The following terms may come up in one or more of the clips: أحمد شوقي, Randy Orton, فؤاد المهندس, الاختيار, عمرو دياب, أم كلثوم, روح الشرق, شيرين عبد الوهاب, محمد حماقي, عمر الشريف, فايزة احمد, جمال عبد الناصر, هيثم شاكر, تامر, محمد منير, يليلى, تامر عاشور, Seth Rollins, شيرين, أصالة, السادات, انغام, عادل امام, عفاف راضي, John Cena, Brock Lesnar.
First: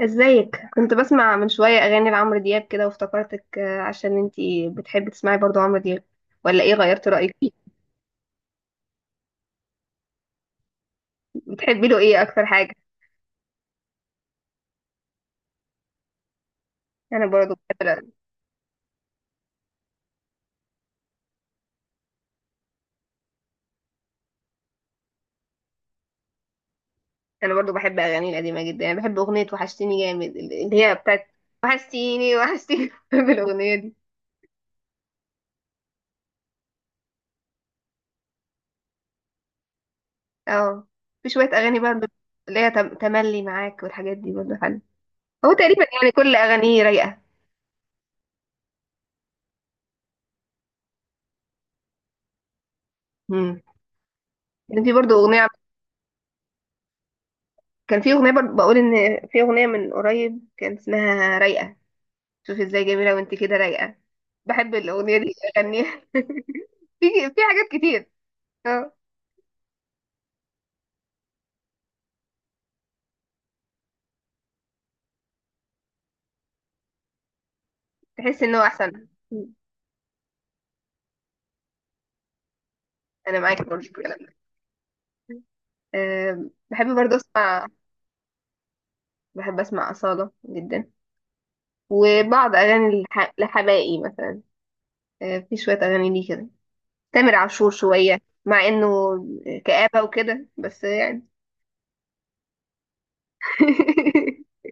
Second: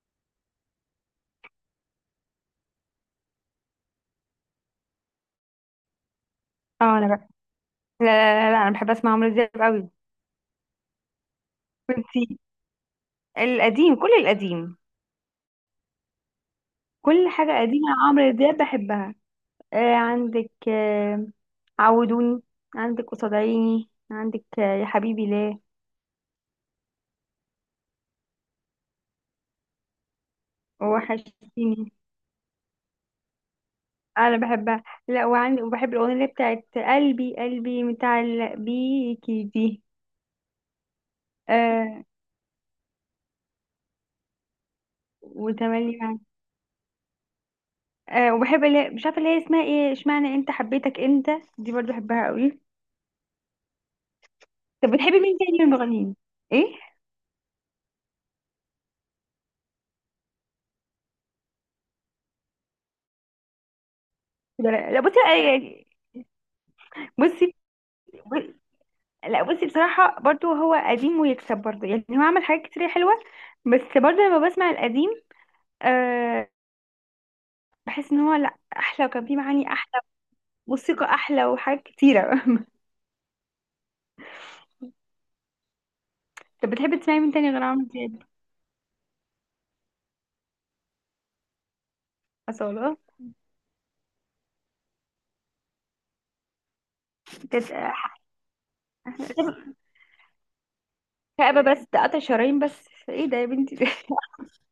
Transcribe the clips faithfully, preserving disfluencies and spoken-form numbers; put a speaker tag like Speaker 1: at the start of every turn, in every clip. Speaker 1: ازيك؟ كنت بسمع من شوية اغاني لعمرو دياب كده وافتكرتك آه، عشان انتي بتحبي تسمعي برضو عمرو دياب، ولا ايه؟
Speaker 2: اه انا
Speaker 1: غيرت
Speaker 2: بقى
Speaker 1: رأيك فيه؟
Speaker 2: لا لا لا، لا انا بحب اسمع عمرو دياب قوي.
Speaker 1: بتحبي له ايه
Speaker 2: كنتي
Speaker 1: اكتر حاجة؟
Speaker 2: القديم، كل القديم.
Speaker 1: انا
Speaker 2: كل
Speaker 1: برضو
Speaker 2: حاجه قديمه
Speaker 1: بحب
Speaker 2: عمرو دياب بحبها. آه عندك آه عودوني، عندك قصاد عيني، عندك آه يا حبيبي ليه.
Speaker 1: انا برضو بحب اغاني القديمة جدا، يعني بحب اغنية وحشتيني جامد اللي هي بتاعت
Speaker 2: وحشتيني.
Speaker 1: وحشتيني، وحشتيني بحب الاغنية دي.
Speaker 2: انا بحبها. لا وعندي وبحب الاغنيه اللي بتاعت قلبي قلبي متعلق بيكي دي.
Speaker 1: اه، في شوية اغاني
Speaker 2: آه،
Speaker 1: برضو، اللي هي تم- تملي معاك والحاجات دي برضو حلوة. هو تقريبا
Speaker 2: وتملي
Speaker 1: يعني
Speaker 2: معاك.
Speaker 1: كل اغانيه رايقة.
Speaker 2: آه، وبحب اللي مش عارفه اللي هي اسمها ايه، اشمعنى انت حبيتك انت. دي برضو بحبها قوي.
Speaker 1: امم
Speaker 2: طب
Speaker 1: في برضو
Speaker 2: بتحبي مين
Speaker 1: اغنية،
Speaker 2: تاني من المغنيين؟ ايه؟
Speaker 1: كان في اغنية برضو بقول، ان في اغنية من قريب كان اسمها رايقة، شوفي ازاي جميلة وانت كده رايقة.
Speaker 2: لا
Speaker 1: بحب
Speaker 2: لا لا،
Speaker 1: الأغنية
Speaker 2: بصي.
Speaker 1: دي
Speaker 2: يعني،
Speaker 1: أغنيها في في
Speaker 2: بصي،
Speaker 1: حاجات كتير.
Speaker 2: ب-
Speaker 1: اه،
Speaker 2: لا، بصي بصراحة برضو هو قديم ويكسب، برضو يعني هو عمل حاجات كتير حلوة. بس برضو لما بسمع القديم، آه، بحس ان هو
Speaker 1: تحس إن
Speaker 2: لا
Speaker 1: هو أحسن.
Speaker 2: احلى، وكان فيه معاني احلى، موسيقى احلى وحاجات كتيرة.
Speaker 1: أنا معاكي برضه في الكلام ده. أم،
Speaker 2: طب
Speaker 1: بحب
Speaker 2: بتحبي
Speaker 1: برضه
Speaker 2: تسمعي مين تاني غير
Speaker 1: أسمع،
Speaker 2: عمرو دياب؟
Speaker 1: بحب أسمع أصالة جدا، وبعض
Speaker 2: أصالة.
Speaker 1: أغاني الح- لحبائي مثلا. أه، في شوية أغاني ليه كده، تامر عاشور
Speaker 2: كانت آه،
Speaker 1: شوية، مع إنه كآبة وكده، بس يعني
Speaker 2: كآبة، بس ده قطع شرايين، بس ايه ده يا بنتي ده؟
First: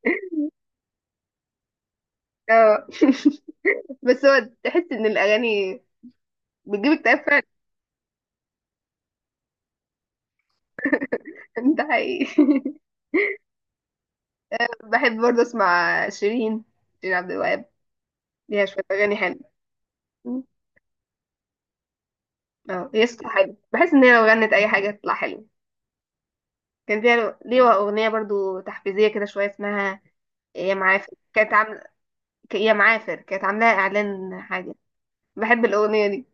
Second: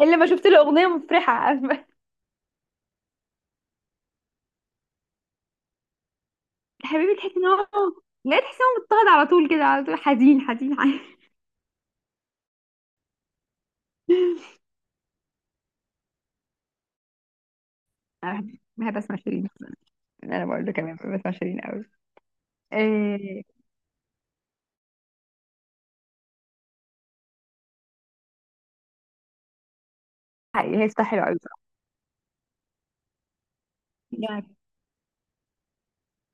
Speaker 2: الا ما شفت له اغنية مفرحة؟ عارفة؟
Speaker 1: اه بس هو تحس إن الأغاني بتجيب
Speaker 2: حبيبي
Speaker 1: اكتئاب
Speaker 2: تحسي
Speaker 1: فعلا.
Speaker 2: ان هو، لا تحسي ان هو مضطهد على طول كده، على طول حزين حزين حزين.
Speaker 1: ده حقيقي بحب برضه اسمع شيرين، شيرين عبد الوهاب،
Speaker 2: انا بحب،
Speaker 1: ليها شويه
Speaker 2: بحب
Speaker 1: اغاني
Speaker 2: اسمع
Speaker 1: حلوه.
Speaker 2: شيرين.
Speaker 1: مم.
Speaker 2: انا برضه كمان بسمع شيرين قوي.
Speaker 1: اه، هي صوتها
Speaker 2: إيه.
Speaker 1: حلو، بحس ان هي لو غنت اي حاجه تطلع حلوه. كان فيها ليها اغنيه برضه تحفيزيه كده شويه، اسمها يا
Speaker 2: حقيقي هي صوتها
Speaker 1: معافر،
Speaker 2: حلو قوي
Speaker 1: كانت
Speaker 2: بصراحة.
Speaker 1: عامله، ك- يا معافر كانت عاملاها اعلان
Speaker 2: لا،
Speaker 1: حاجه. بحب الاغنيه دي،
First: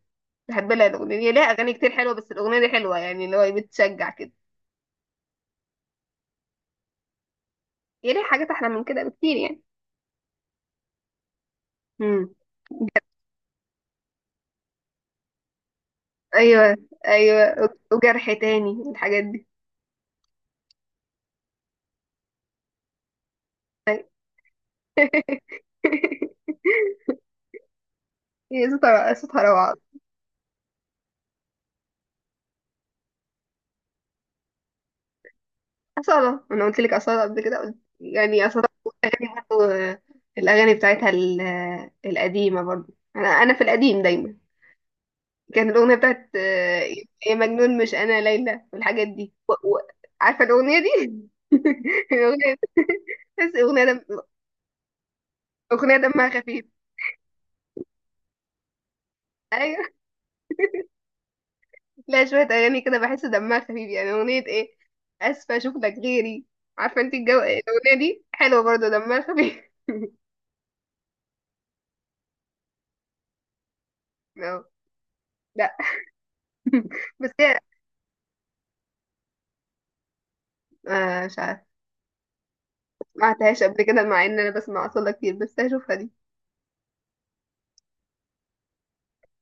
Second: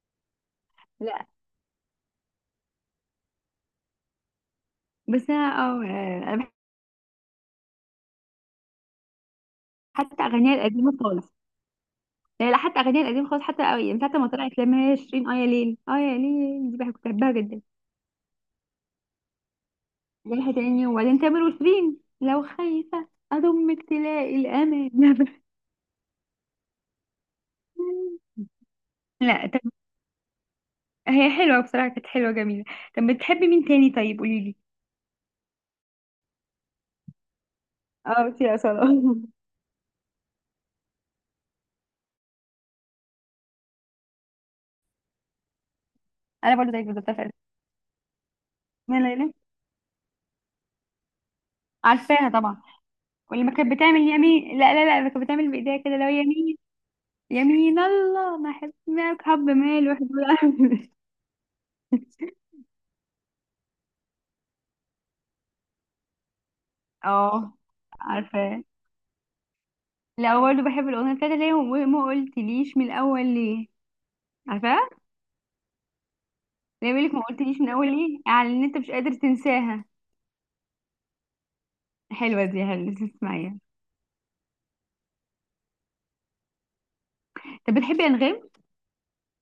Speaker 1: بحب لها الاغنيه
Speaker 2: لا
Speaker 1: دي، ليها اغاني كتير حلوه، بس الاغنيه دي حلوه يعني، اللي هو بتشجع كده.
Speaker 2: بس انا اه انا بحب
Speaker 1: هي ليها حاجات احلى من كده بكتير يعني.
Speaker 2: حتى اغانيها القديمه خالص.
Speaker 1: مم.
Speaker 2: لا لا، حتى اغانيها القديمه خالص، حتى قوي من ساعه ما طلعت لما هي شيرين، اه يا ليل، اه يا ليل
Speaker 1: ايوه،
Speaker 2: دي بحب، كنت بحبها جدا.
Speaker 1: ايوه، وجرح تاني، الحاجات دي.
Speaker 2: رايحه تاني وبعدين، تامر وشيرين لو خايفه اضمك
Speaker 1: أيوة
Speaker 2: تلاقي الامان.
Speaker 1: هي صوتها، صوتها
Speaker 2: لا طب،
Speaker 1: روعه.
Speaker 2: هي حلوه بصراحه، كانت حلوه جميله. طب بتحبي مين تاني؟ طيب قولي لي.
Speaker 1: أصالة، أنا قلت لك أصالة قبل كده قلت،
Speaker 2: اه، بس
Speaker 1: يعني
Speaker 2: يا
Speaker 1: أصالة
Speaker 2: صلاة.
Speaker 1: أغاني برضه. آه، الأغاني بتاعتها ال- آه، القديمة برضه، أنا أنا في القديم دايما. كانت الأغنية بتاعت
Speaker 2: انا برضه
Speaker 1: آه،
Speaker 2: زيك بالظبط، أنا فعلا.
Speaker 1: يا مجنون، مش أنا ليلى
Speaker 2: يا
Speaker 1: والحاجات دي
Speaker 2: ليلى.
Speaker 1: و... و... عارفة الأغنية دي؟
Speaker 2: عارفاها
Speaker 1: الأغنية
Speaker 2: طبعا.
Speaker 1: دي.
Speaker 2: ولما
Speaker 1: بس
Speaker 2: كانت
Speaker 1: أغنية
Speaker 2: بتعمل
Speaker 1: دم...
Speaker 2: يمين، لا لا لا، لما كانت بتعمل بايديها
Speaker 1: أغنية
Speaker 2: كده لو
Speaker 1: دمها
Speaker 2: يمين،
Speaker 1: خفيف.
Speaker 2: يمين الله ما حسناك، حب
Speaker 1: أيوة.
Speaker 2: مال واحد ولا-
Speaker 1: لا، شوية أغاني كده بحس دمها خفيف، يعني أغنية إيه؟ أسفة أشوف لك غيري. عارفة أنت الجو،
Speaker 2: اه،
Speaker 1: الأغنية دي حلوة
Speaker 2: عارفاه.
Speaker 1: برضه، دمها خفيف.
Speaker 2: لا برضه بحب الاغنيه بتاعت اللي هي ما قلتليش من الاول ليه.
Speaker 1: أه.
Speaker 2: عارفاه؟
Speaker 1: لا،
Speaker 2: اللي هي بيقولك ما
Speaker 1: بس هي
Speaker 2: قلتليش من الاول ليه، يعني ان انت مش قادر تنساها.
Speaker 1: آه، مش عارفة،
Speaker 2: حلوه دي، حلوه،
Speaker 1: ما
Speaker 2: تسمعيها.
Speaker 1: عدتهاش قبل كده، مع ان انا بسمع اصلا كتير، بس هشوفها دي.
Speaker 2: طب بتحبي انغام؟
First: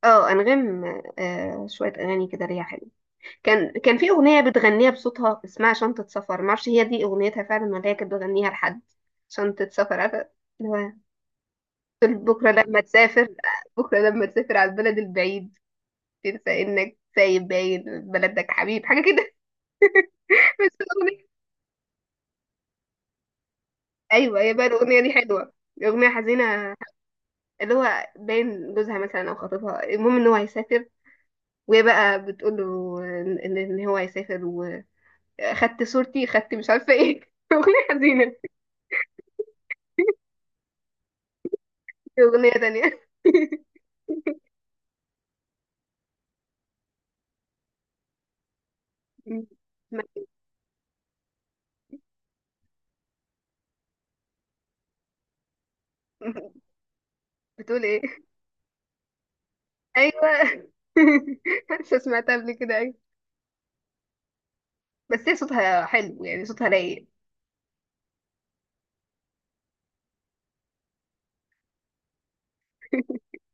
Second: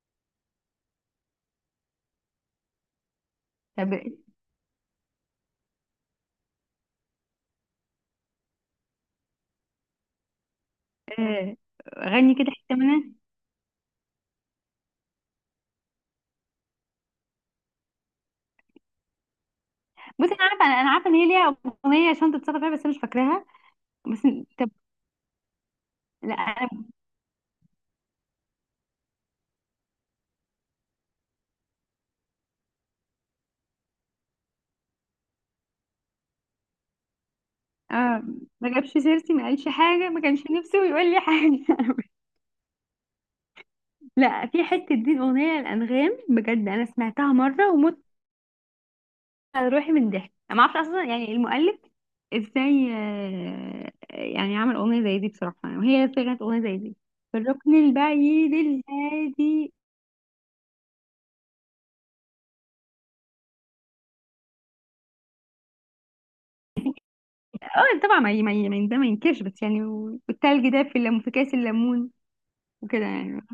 Speaker 1: اه انغام، آه، شويه اغاني كده ليها حلو. كان
Speaker 2: طب،
Speaker 1: كان في اغنيه بتغنيها بصوتها اسمها شنطه سفر، ما اعرفش هي دي اغنيتها فعلا، ولا هي كانت بتغنيها لحد. شنطه سفر، عارفه، اللي هو
Speaker 2: آه،
Speaker 1: تقول
Speaker 2: غني
Speaker 1: بكره
Speaker 2: كده حته
Speaker 1: لما
Speaker 2: منها.
Speaker 1: تسافر، بكره لما تسافر على البلد البعيد تنسى انك سايب باين بلدك حبيب، حاجه كده
Speaker 2: بصي، انا عارفه،
Speaker 1: بس
Speaker 2: انا أنا عارفه ان هي
Speaker 1: الاغنيه،
Speaker 2: ليها اغنيه عشان تتصرف فيها، بس انا مش فاكراها. بس
Speaker 1: ايوه، هي بقى
Speaker 2: طب
Speaker 1: الاغنيه دي حلوه، اغنيه
Speaker 2: لا
Speaker 1: حزينه، اللي هو باين جوزها مثلا او خطيبها، المهم ان هو هيسافر، وهي بقى بتقول له ان ان إن هو هيسافر، واخدت صورتي، خدت مش عارفه ايه اغنيه
Speaker 2: اه،
Speaker 1: حزينه.
Speaker 2: ما جابش سيرتي، ما قالش حاجه، ما كانش نفسه يقول لي حاجه.
Speaker 1: في اغنيه تانية.
Speaker 2: لا، في حته دي الاغنيه الانغام، بجد انا سمعتها مره ومت على روحي من الضحك، انا ما اعرفش اصلا يعني المؤلف ازاي، آه، يعني عمل اغنيه زي دي بصراحه، يعني وهي لسه كانت اغنيه زي دي في الركن
Speaker 1: بتقول ايه؟
Speaker 2: البعيد الهادي.
Speaker 1: ايوه لسه سمعتها قبل كده، ايوه. بس هي صوتها حلو يعني، صوتها رايق.
Speaker 2: اه طبعا، ما ي- ما ي- ما ده ما ينكرش، بس يعني و- والتلج ده في الليمون، في كاس الليمون وكده يعني.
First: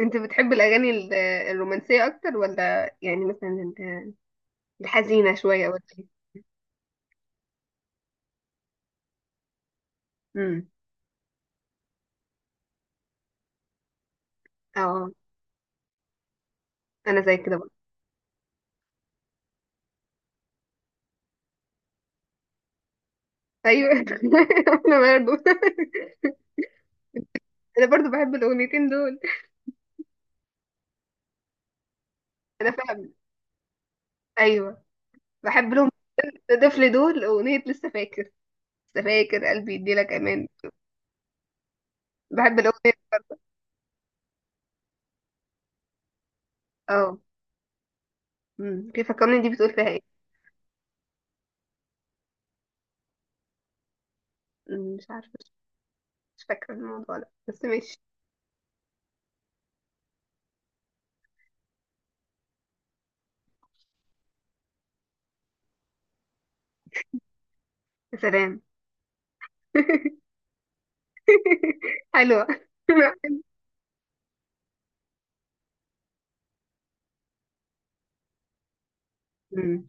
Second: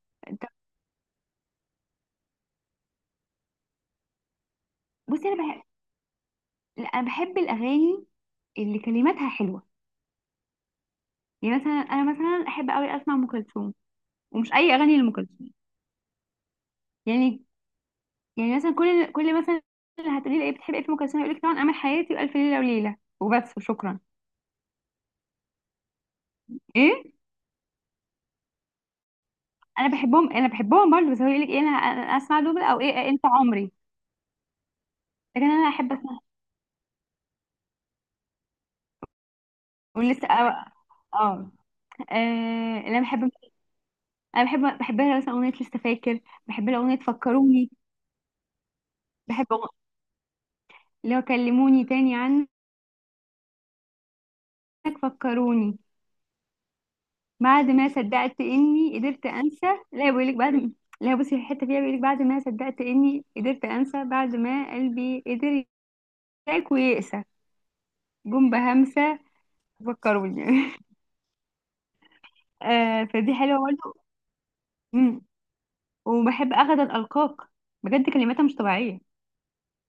Speaker 1: انت
Speaker 2: طب
Speaker 1: بتحب الاغاني ال- الرومانسيه اكتر، ولا يعني مثلا ال-
Speaker 2: بصي،
Speaker 1: الحزينه
Speaker 2: انا بحب،
Speaker 1: شويه، ولا ايه؟
Speaker 2: لا، انا بحب الاغاني اللي كلماتها حلوه.
Speaker 1: امم،
Speaker 2: يعني مثلا انا مثلا احب قوي اسمع ام كلثوم، ومش اي اغاني
Speaker 1: اه،
Speaker 2: لام كلثوم.
Speaker 1: انا زي
Speaker 2: يعني،
Speaker 1: كده برضه.
Speaker 2: يعني مثلا كل كل مثلا اللي هتقولي لي ايه بتحبي ايه في ام كلثوم، يقول لك طبعا امل حياتي والف ليله وليله وبس
Speaker 1: ايوه
Speaker 2: وشكرا.
Speaker 1: انا برضه
Speaker 2: ايه.
Speaker 1: انا برضه بحب الاغنيتين دول.
Speaker 2: انا بحبهم، انا بحبهم برضه، بس هو يقول لك ايه، انا أنا اسمع دول
Speaker 1: انا
Speaker 2: او ايه، إيه،
Speaker 1: فاهم.
Speaker 2: انت عمري.
Speaker 1: ايوه،
Speaker 2: لكن انا
Speaker 1: بحب لهم
Speaker 2: احب اسمع،
Speaker 1: طفل دول، أغنية لسه فاكر، لسه فاكر قلبي يديلك
Speaker 2: ولسه،
Speaker 1: أمان.
Speaker 2: اه، آه،
Speaker 1: بحب
Speaker 2: آه،
Speaker 1: الأغنية.
Speaker 2: انا بحب، انا بحب، بحب لها مثلا اغنيه لسه فاكر. بحب لها اغنيه
Speaker 1: اه،
Speaker 2: فكروني.
Speaker 1: أمم، كيف فكرني دي
Speaker 2: بحب أغ-
Speaker 1: بتقول فيها ايه؟
Speaker 2: اللي هو كلموني تاني عنك،
Speaker 1: أمم، مش عارفة مش
Speaker 2: فكروني.
Speaker 1: مش فاكرة الموضوع ده،
Speaker 2: بعد
Speaker 1: بس
Speaker 2: ما
Speaker 1: ماشي.
Speaker 2: صدقت اني قدرت انسى. لا بيقول لك بعد ما... لا بصي الحته فيها بيقول لك بعد ما صدقت اني قدرت انسى، بعد ما قلبي قدر يشاك ويقسى،
Speaker 1: يا
Speaker 2: جم
Speaker 1: سلام
Speaker 2: بهمسه فكروني.
Speaker 1: حلوة.
Speaker 2: آه فدي حلوه برضه. مم. وبحب اخد الالقاك، بجد كلماتها مش طبيعيه.
Speaker 1: أمم.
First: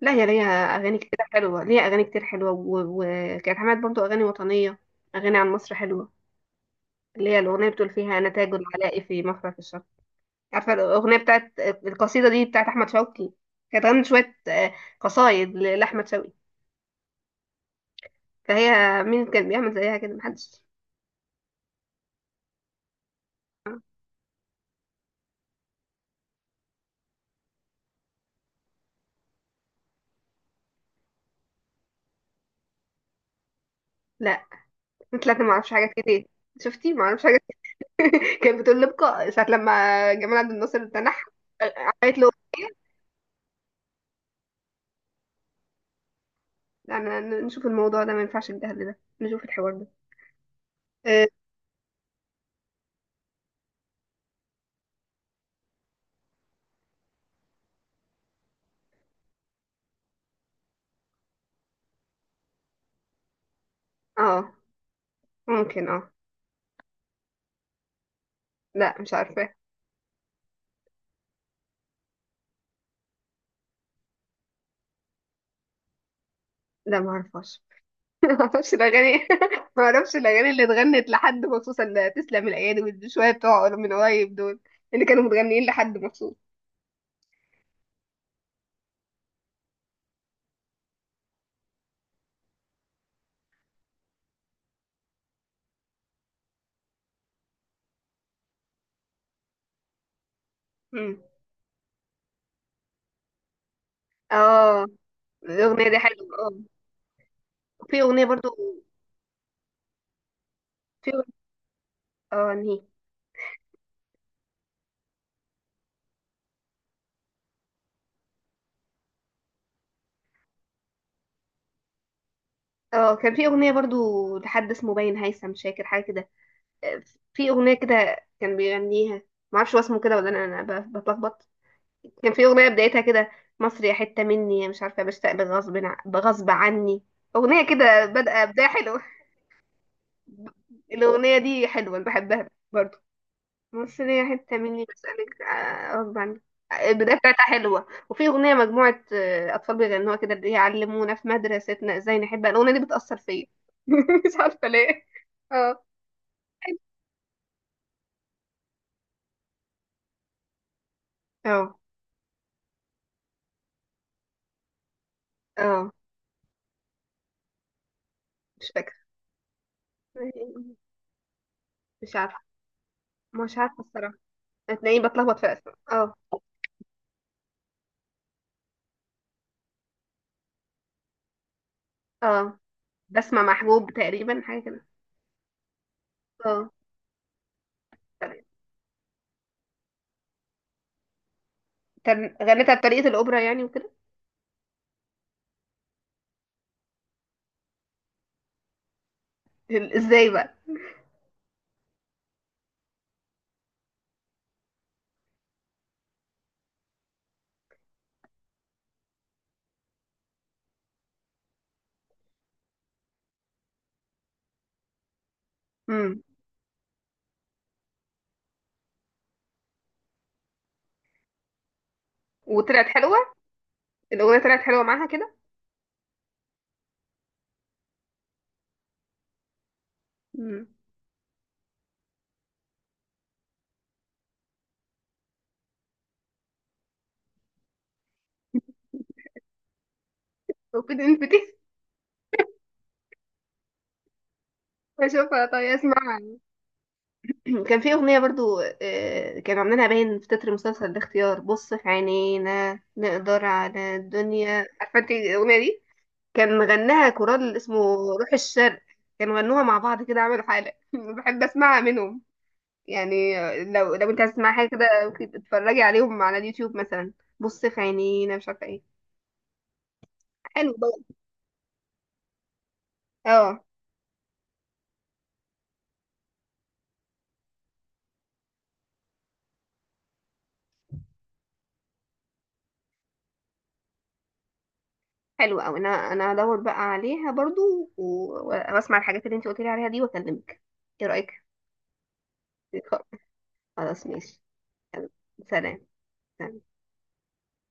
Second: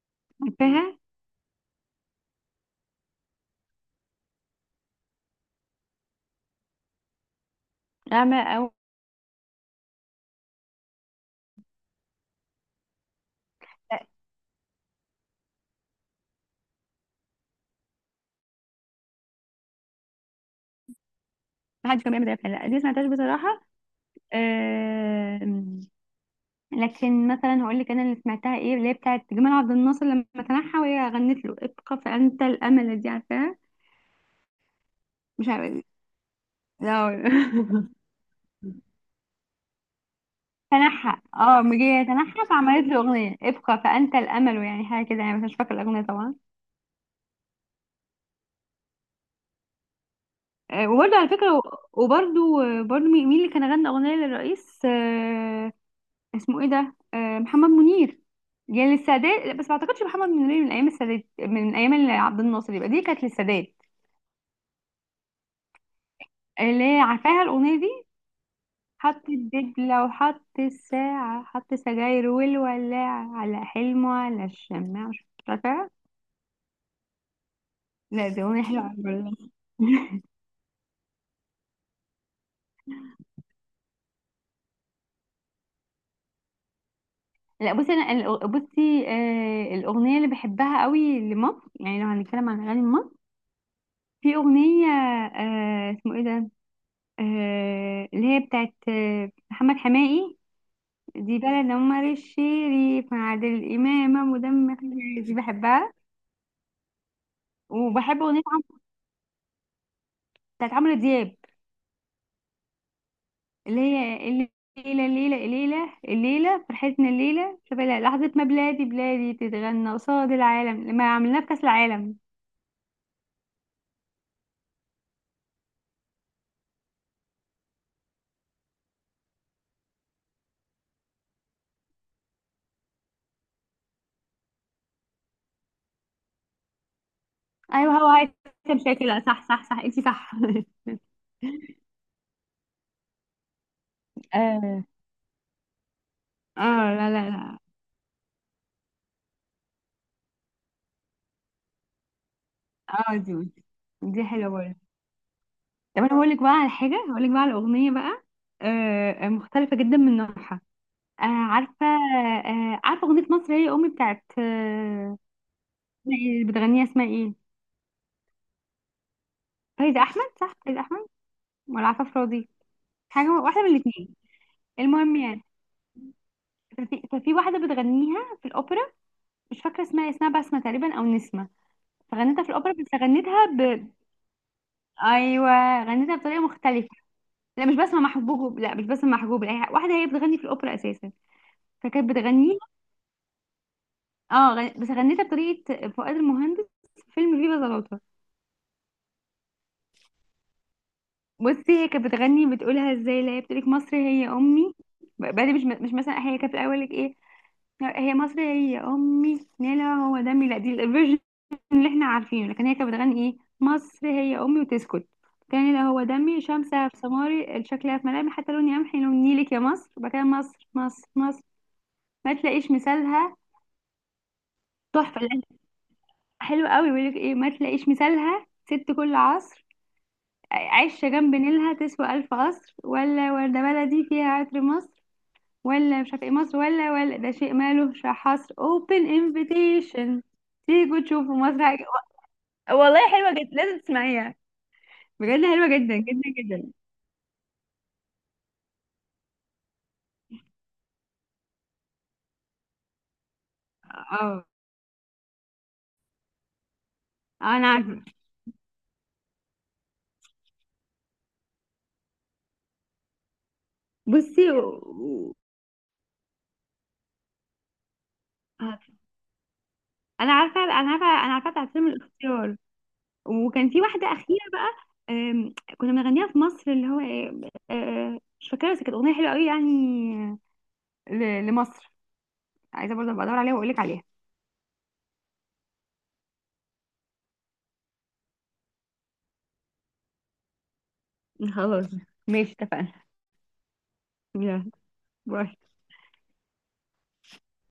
Speaker 1: لا، هي ليها أغاني
Speaker 2: عارفاها؟
Speaker 1: كتير حلوة، ليها أغاني كتير حلوة و- وكانت عملت برضو أغاني وطنية، أغاني عن مصر حلوة، اللي هي الأغنية بتقول فيها أنا
Speaker 2: اعمى
Speaker 1: تاج
Speaker 2: او،
Speaker 1: العلاء في مفرق الشرق. عارفة الأغنية بتاعت القصيدة دي بتاعت أحمد شوقي؟ كانت
Speaker 2: لا
Speaker 1: غنت شوية آه، قصايد لأحمد شوقي، فهي مين كان بيعمل زيها كده؟ محدش.
Speaker 2: ما حدش كان بيعمل ده فعلا. لا، دي ما سمعتهاش بصراحه. آه... لكن مثلا هقول لك انا اللي سمعتها ايه، اللي هي بتاعت جمال عبد الناصر لما تنحى، وهي غنت له ابقى فانت الامل، دي عارفاها؟
Speaker 1: لا طلعت
Speaker 2: مش
Speaker 1: ما اعرفش
Speaker 2: عارفة.
Speaker 1: حاجات كتير، شفتي ما
Speaker 2: لا.
Speaker 1: اعرفش حاجات كتير كانت بتقول لبقى ساعة لما جمال عبد الناصر
Speaker 2: تنحى،
Speaker 1: تنح،
Speaker 2: اه مجيه
Speaker 1: قالت له
Speaker 2: تنحى فعملت له اغنيه ابقى فانت الامل، يعني حاجه كده يعني، بس مش فاكره الاغنيه طبعا.
Speaker 1: انا نشوف الموضوع ده، ما ينفعش الجهل ده، نشوف الحوار ده.
Speaker 2: آه، وبرضه
Speaker 1: اه،
Speaker 2: على فكره. وبرضه، برضه مين مين اللي كان غنى اغنيه للرئيس، آه، اسمه ايه ده؟ آه، محمد منير. يعني للسادات، لا، بس ما اعتقدش محمد منير من ايام السادات، من ايام اللي عبد الناصر، يبقى دي كانت للسادات.
Speaker 1: آه، ممكن اه.
Speaker 2: اللي هي عارفاها الاغنيه دي.
Speaker 1: لا، مش
Speaker 2: حط
Speaker 1: عارفة.
Speaker 2: الدبلة وحط الساعة، حط سجاير والولاعة، على حلمه على الشماعة، مش عارفة.
Speaker 1: لا، ما اعرفهاش
Speaker 2: لا
Speaker 1: ما
Speaker 2: دي أغنية
Speaker 1: اعرفش
Speaker 2: حلوة عبد
Speaker 1: الاغاني
Speaker 2: الله.
Speaker 1: ما اعرفش الاغاني اللي اتغنت لحد مخصوص، اللي تسلم الايادي والشوية بتوع من قريب دول، اللي كانوا متغنيين لحد مخصوص.
Speaker 2: لا بصي انا الأغ- بصي، آه الاغنيه اللي بحبها قوي لمصر، يعني لو هنتكلم عن اغاني مصر. في اغنيه، آه اسمه ايه ده، آه اللي هي بتاعت آه محمد حماقي.
Speaker 1: مم.
Speaker 2: دي بلد عمر الشريف مع عادل امام ودم
Speaker 1: اه،
Speaker 2: خفيف، دي
Speaker 1: الاغنية
Speaker 2: بحبها.
Speaker 1: دي حلوة، اه، في
Speaker 2: وبحب
Speaker 1: اغنية
Speaker 2: اغنيه
Speaker 1: برضو،
Speaker 2: عم- بتاعت عمرو
Speaker 1: في أغ-
Speaker 2: دياب
Speaker 1: اه، انهي؟
Speaker 2: اللي هي الليله، الليله الليله الليله فرحتنا الليله، شوف لحظه ما بلادي بلادي تتغنى قصاد العالم لما عملناه في كاس العالم.
Speaker 1: اه، كان في اغنيه برضو لحد اسمه باين هيثم شاكر حاجه كده، آه، في اغنيه كده كان بيغنيها، معرفش هو اسمه كده ولا انا، انا ب- بتلخبط. كان في اغنيه بدايتها كده، مصر يا حته مني، يا مش عارفه بشتاق، بغصب ع- بغصب عني، اغنيه
Speaker 2: ايوه،
Speaker 1: كده
Speaker 2: هو
Speaker 1: بادئه بدايه
Speaker 2: هيثم
Speaker 1: حلوه
Speaker 2: شاكر، صح صح صح، انت صح.
Speaker 1: الاغنيه دي حلوه، أنا بحبها برضو. بص ليا حتة
Speaker 2: آه.
Speaker 1: مني، بسألك آه، غصب عني.
Speaker 2: اه لا
Speaker 1: البداية
Speaker 2: لا
Speaker 1: بتاعتها
Speaker 2: لا،
Speaker 1: حلوة، وفي أغنية مجموعة آه، أطفال بيغنوها كده، اللي هي علمونا في مدرستنا إزاي نحب، الأغنية دي
Speaker 2: اه
Speaker 1: بتأثر
Speaker 2: دي،
Speaker 1: فيا
Speaker 2: دي
Speaker 1: مش
Speaker 2: حلوه
Speaker 1: عارفة
Speaker 2: برضه.
Speaker 1: ليه. اه،
Speaker 2: طب انا هقول لك بقى على حاجه، هقول لك بقى على اغنيه بقى، آه مختلفه جدا من نوعها. آه
Speaker 1: اه،
Speaker 2: عارفه، آه عارفه اغنيه مصر هي امي بتاعت آه،
Speaker 1: اه.
Speaker 2: اسمها إيه اللي بتغنيها، اسمها ايه؟
Speaker 1: مش فاكرة.
Speaker 2: فايزه احمد، صح فايزه احمد ولا
Speaker 1: مش
Speaker 2: عفاف
Speaker 1: عارفة.
Speaker 2: راضي، حاجه
Speaker 1: مش
Speaker 2: واحده
Speaker 1: عارفة
Speaker 2: من
Speaker 1: الصراحة.
Speaker 2: الاثنين.
Speaker 1: هتلاقيني
Speaker 2: المهم
Speaker 1: بتلخبط
Speaker 2: يعني،
Speaker 1: في أسماء. اه،
Speaker 2: ففي ففي واحده بتغنيها في الاوبرا، مش فاكره اسمها إيه، اسمها بسمه تقريبا او نسمه، فغنتها في
Speaker 1: اه،
Speaker 2: الاوبرا بس
Speaker 1: بسمع
Speaker 2: غنتها.
Speaker 1: محجوب تقريبا، حاجة كده.
Speaker 2: ايوه، غنيتها بطريقه
Speaker 1: اه.
Speaker 2: مختلفه. لا مش بسمع
Speaker 1: تمام.
Speaker 2: محبوب، لا مش بسمع محبوب، لا هي- واحده هي بتغني في الاوبرا اساسا، فكانت
Speaker 1: تم-
Speaker 2: بتغنيها.
Speaker 1: غنيتها بطريقة الأوبرا يعني وكده.
Speaker 2: اه غن... بس غنيتها بطريقه فؤاد المهندس في فيلم فيفا زلاطه.
Speaker 1: إزاي بقى؟
Speaker 2: بصي هي كانت بتغني بتقولها ازاي، لا هي بتقولك مصر هي امي، بعدين مش مش مثلا هي كانت الاول لك ايه، هي مصر هي امي لا لا، هو دمي، لا دي الفيرجن اللي احنا عارفينه، لكن هي كانت بتغني ايه مصر هي امي وتسكت. كان اللي هو
Speaker 1: مم.
Speaker 2: دمي شمسها في سماري، شكلها في ملامح، حتى لوني قمحي لون نيلك يا مصر، وبعد كده مصر مصر مصر ما تلاقيش
Speaker 1: وطلعت حلوة،
Speaker 2: مثالها.
Speaker 1: الأغنية طلعت حلوة معاها
Speaker 2: تحفه،
Speaker 1: كده.
Speaker 2: لأن حلو قوي، بيقول لك ايه، ما تلاقيش مثالها ست كل عصر،
Speaker 1: مم.
Speaker 2: عايشه جنب نيلها تسوى الف قصر، ولا ورده بلدي فيها عطر مصر، ولا مش عارفه ايه مصر، ولا ولا ده شيء مالوش حصر، open invitation، تيجوا
Speaker 1: وبتنفتي.
Speaker 2: تشوفوا مصر حاجة. والله حلوه جدا، لازم تسمعيها.
Speaker 1: اشوفها،
Speaker 2: بجد حلوة
Speaker 1: طيب
Speaker 2: جدا
Speaker 1: اسمعها.
Speaker 2: جدا جدا.
Speaker 1: كان في اغنيه برضو آه، كانوا عاملينها باين في تتر مسلسل الاختيار، بص في عينينا نقدر على
Speaker 2: اه،
Speaker 1: الدنيا، عارفه انت الاغنيه دي؟ كان غناها كورال
Speaker 2: آه، انا
Speaker 1: اسمه
Speaker 2: عارفة،
Speaker 1: روح الشرق، كانوا غنوها مع بعض كده، عملوا حاله بحب اسمعها منهم يعني. آه، لو لو انت عايز
Speaker 2: بصي
Speaker 1: تسمع
Speaker 2: و...
Speaker 1: حاجه كده،
Speaker 2: و...
Speaker 1: ممكن تتفرجي عليهم على اليوتيوب مثلا. بص في عينينا، مش عارفه
Speaker 2: آه،
Speaker 1: ايه.
Speaker 2: انا عارفة
Speaker 1: حلو
Speaker 2: انا
Speaker 1: بقى.
Speaker 2: عارفة انا عارفة بتاعت فيلم الاختيار.
Speaker 1: اه.
Speaker 2: وكان في واحدة أخيرة بقى، آم، كنا بنغنيها في مصر اللي هو إيه، آه، مش فاكرة بس كانت أغنية حلوة قوي يعني، ل... لمصر، عايزة برضه أبقى أدور عليها وأقول لك عليها.
Speaker 1: حلو قوي، انا انا هدور بقى عليها برضو، و- واسمع الحاجات اللي انت قلت لي عليها دي، واكلمك، ايه رايك؟
Speaker 2: خلاص، ماشي اتفقنا.
Speaker 1: خلاص، ماشي.
Speaker 2: يلا،
Speaker 1: يلا.
Speaker 2: باي.
Speaker 1: سلام. سلام.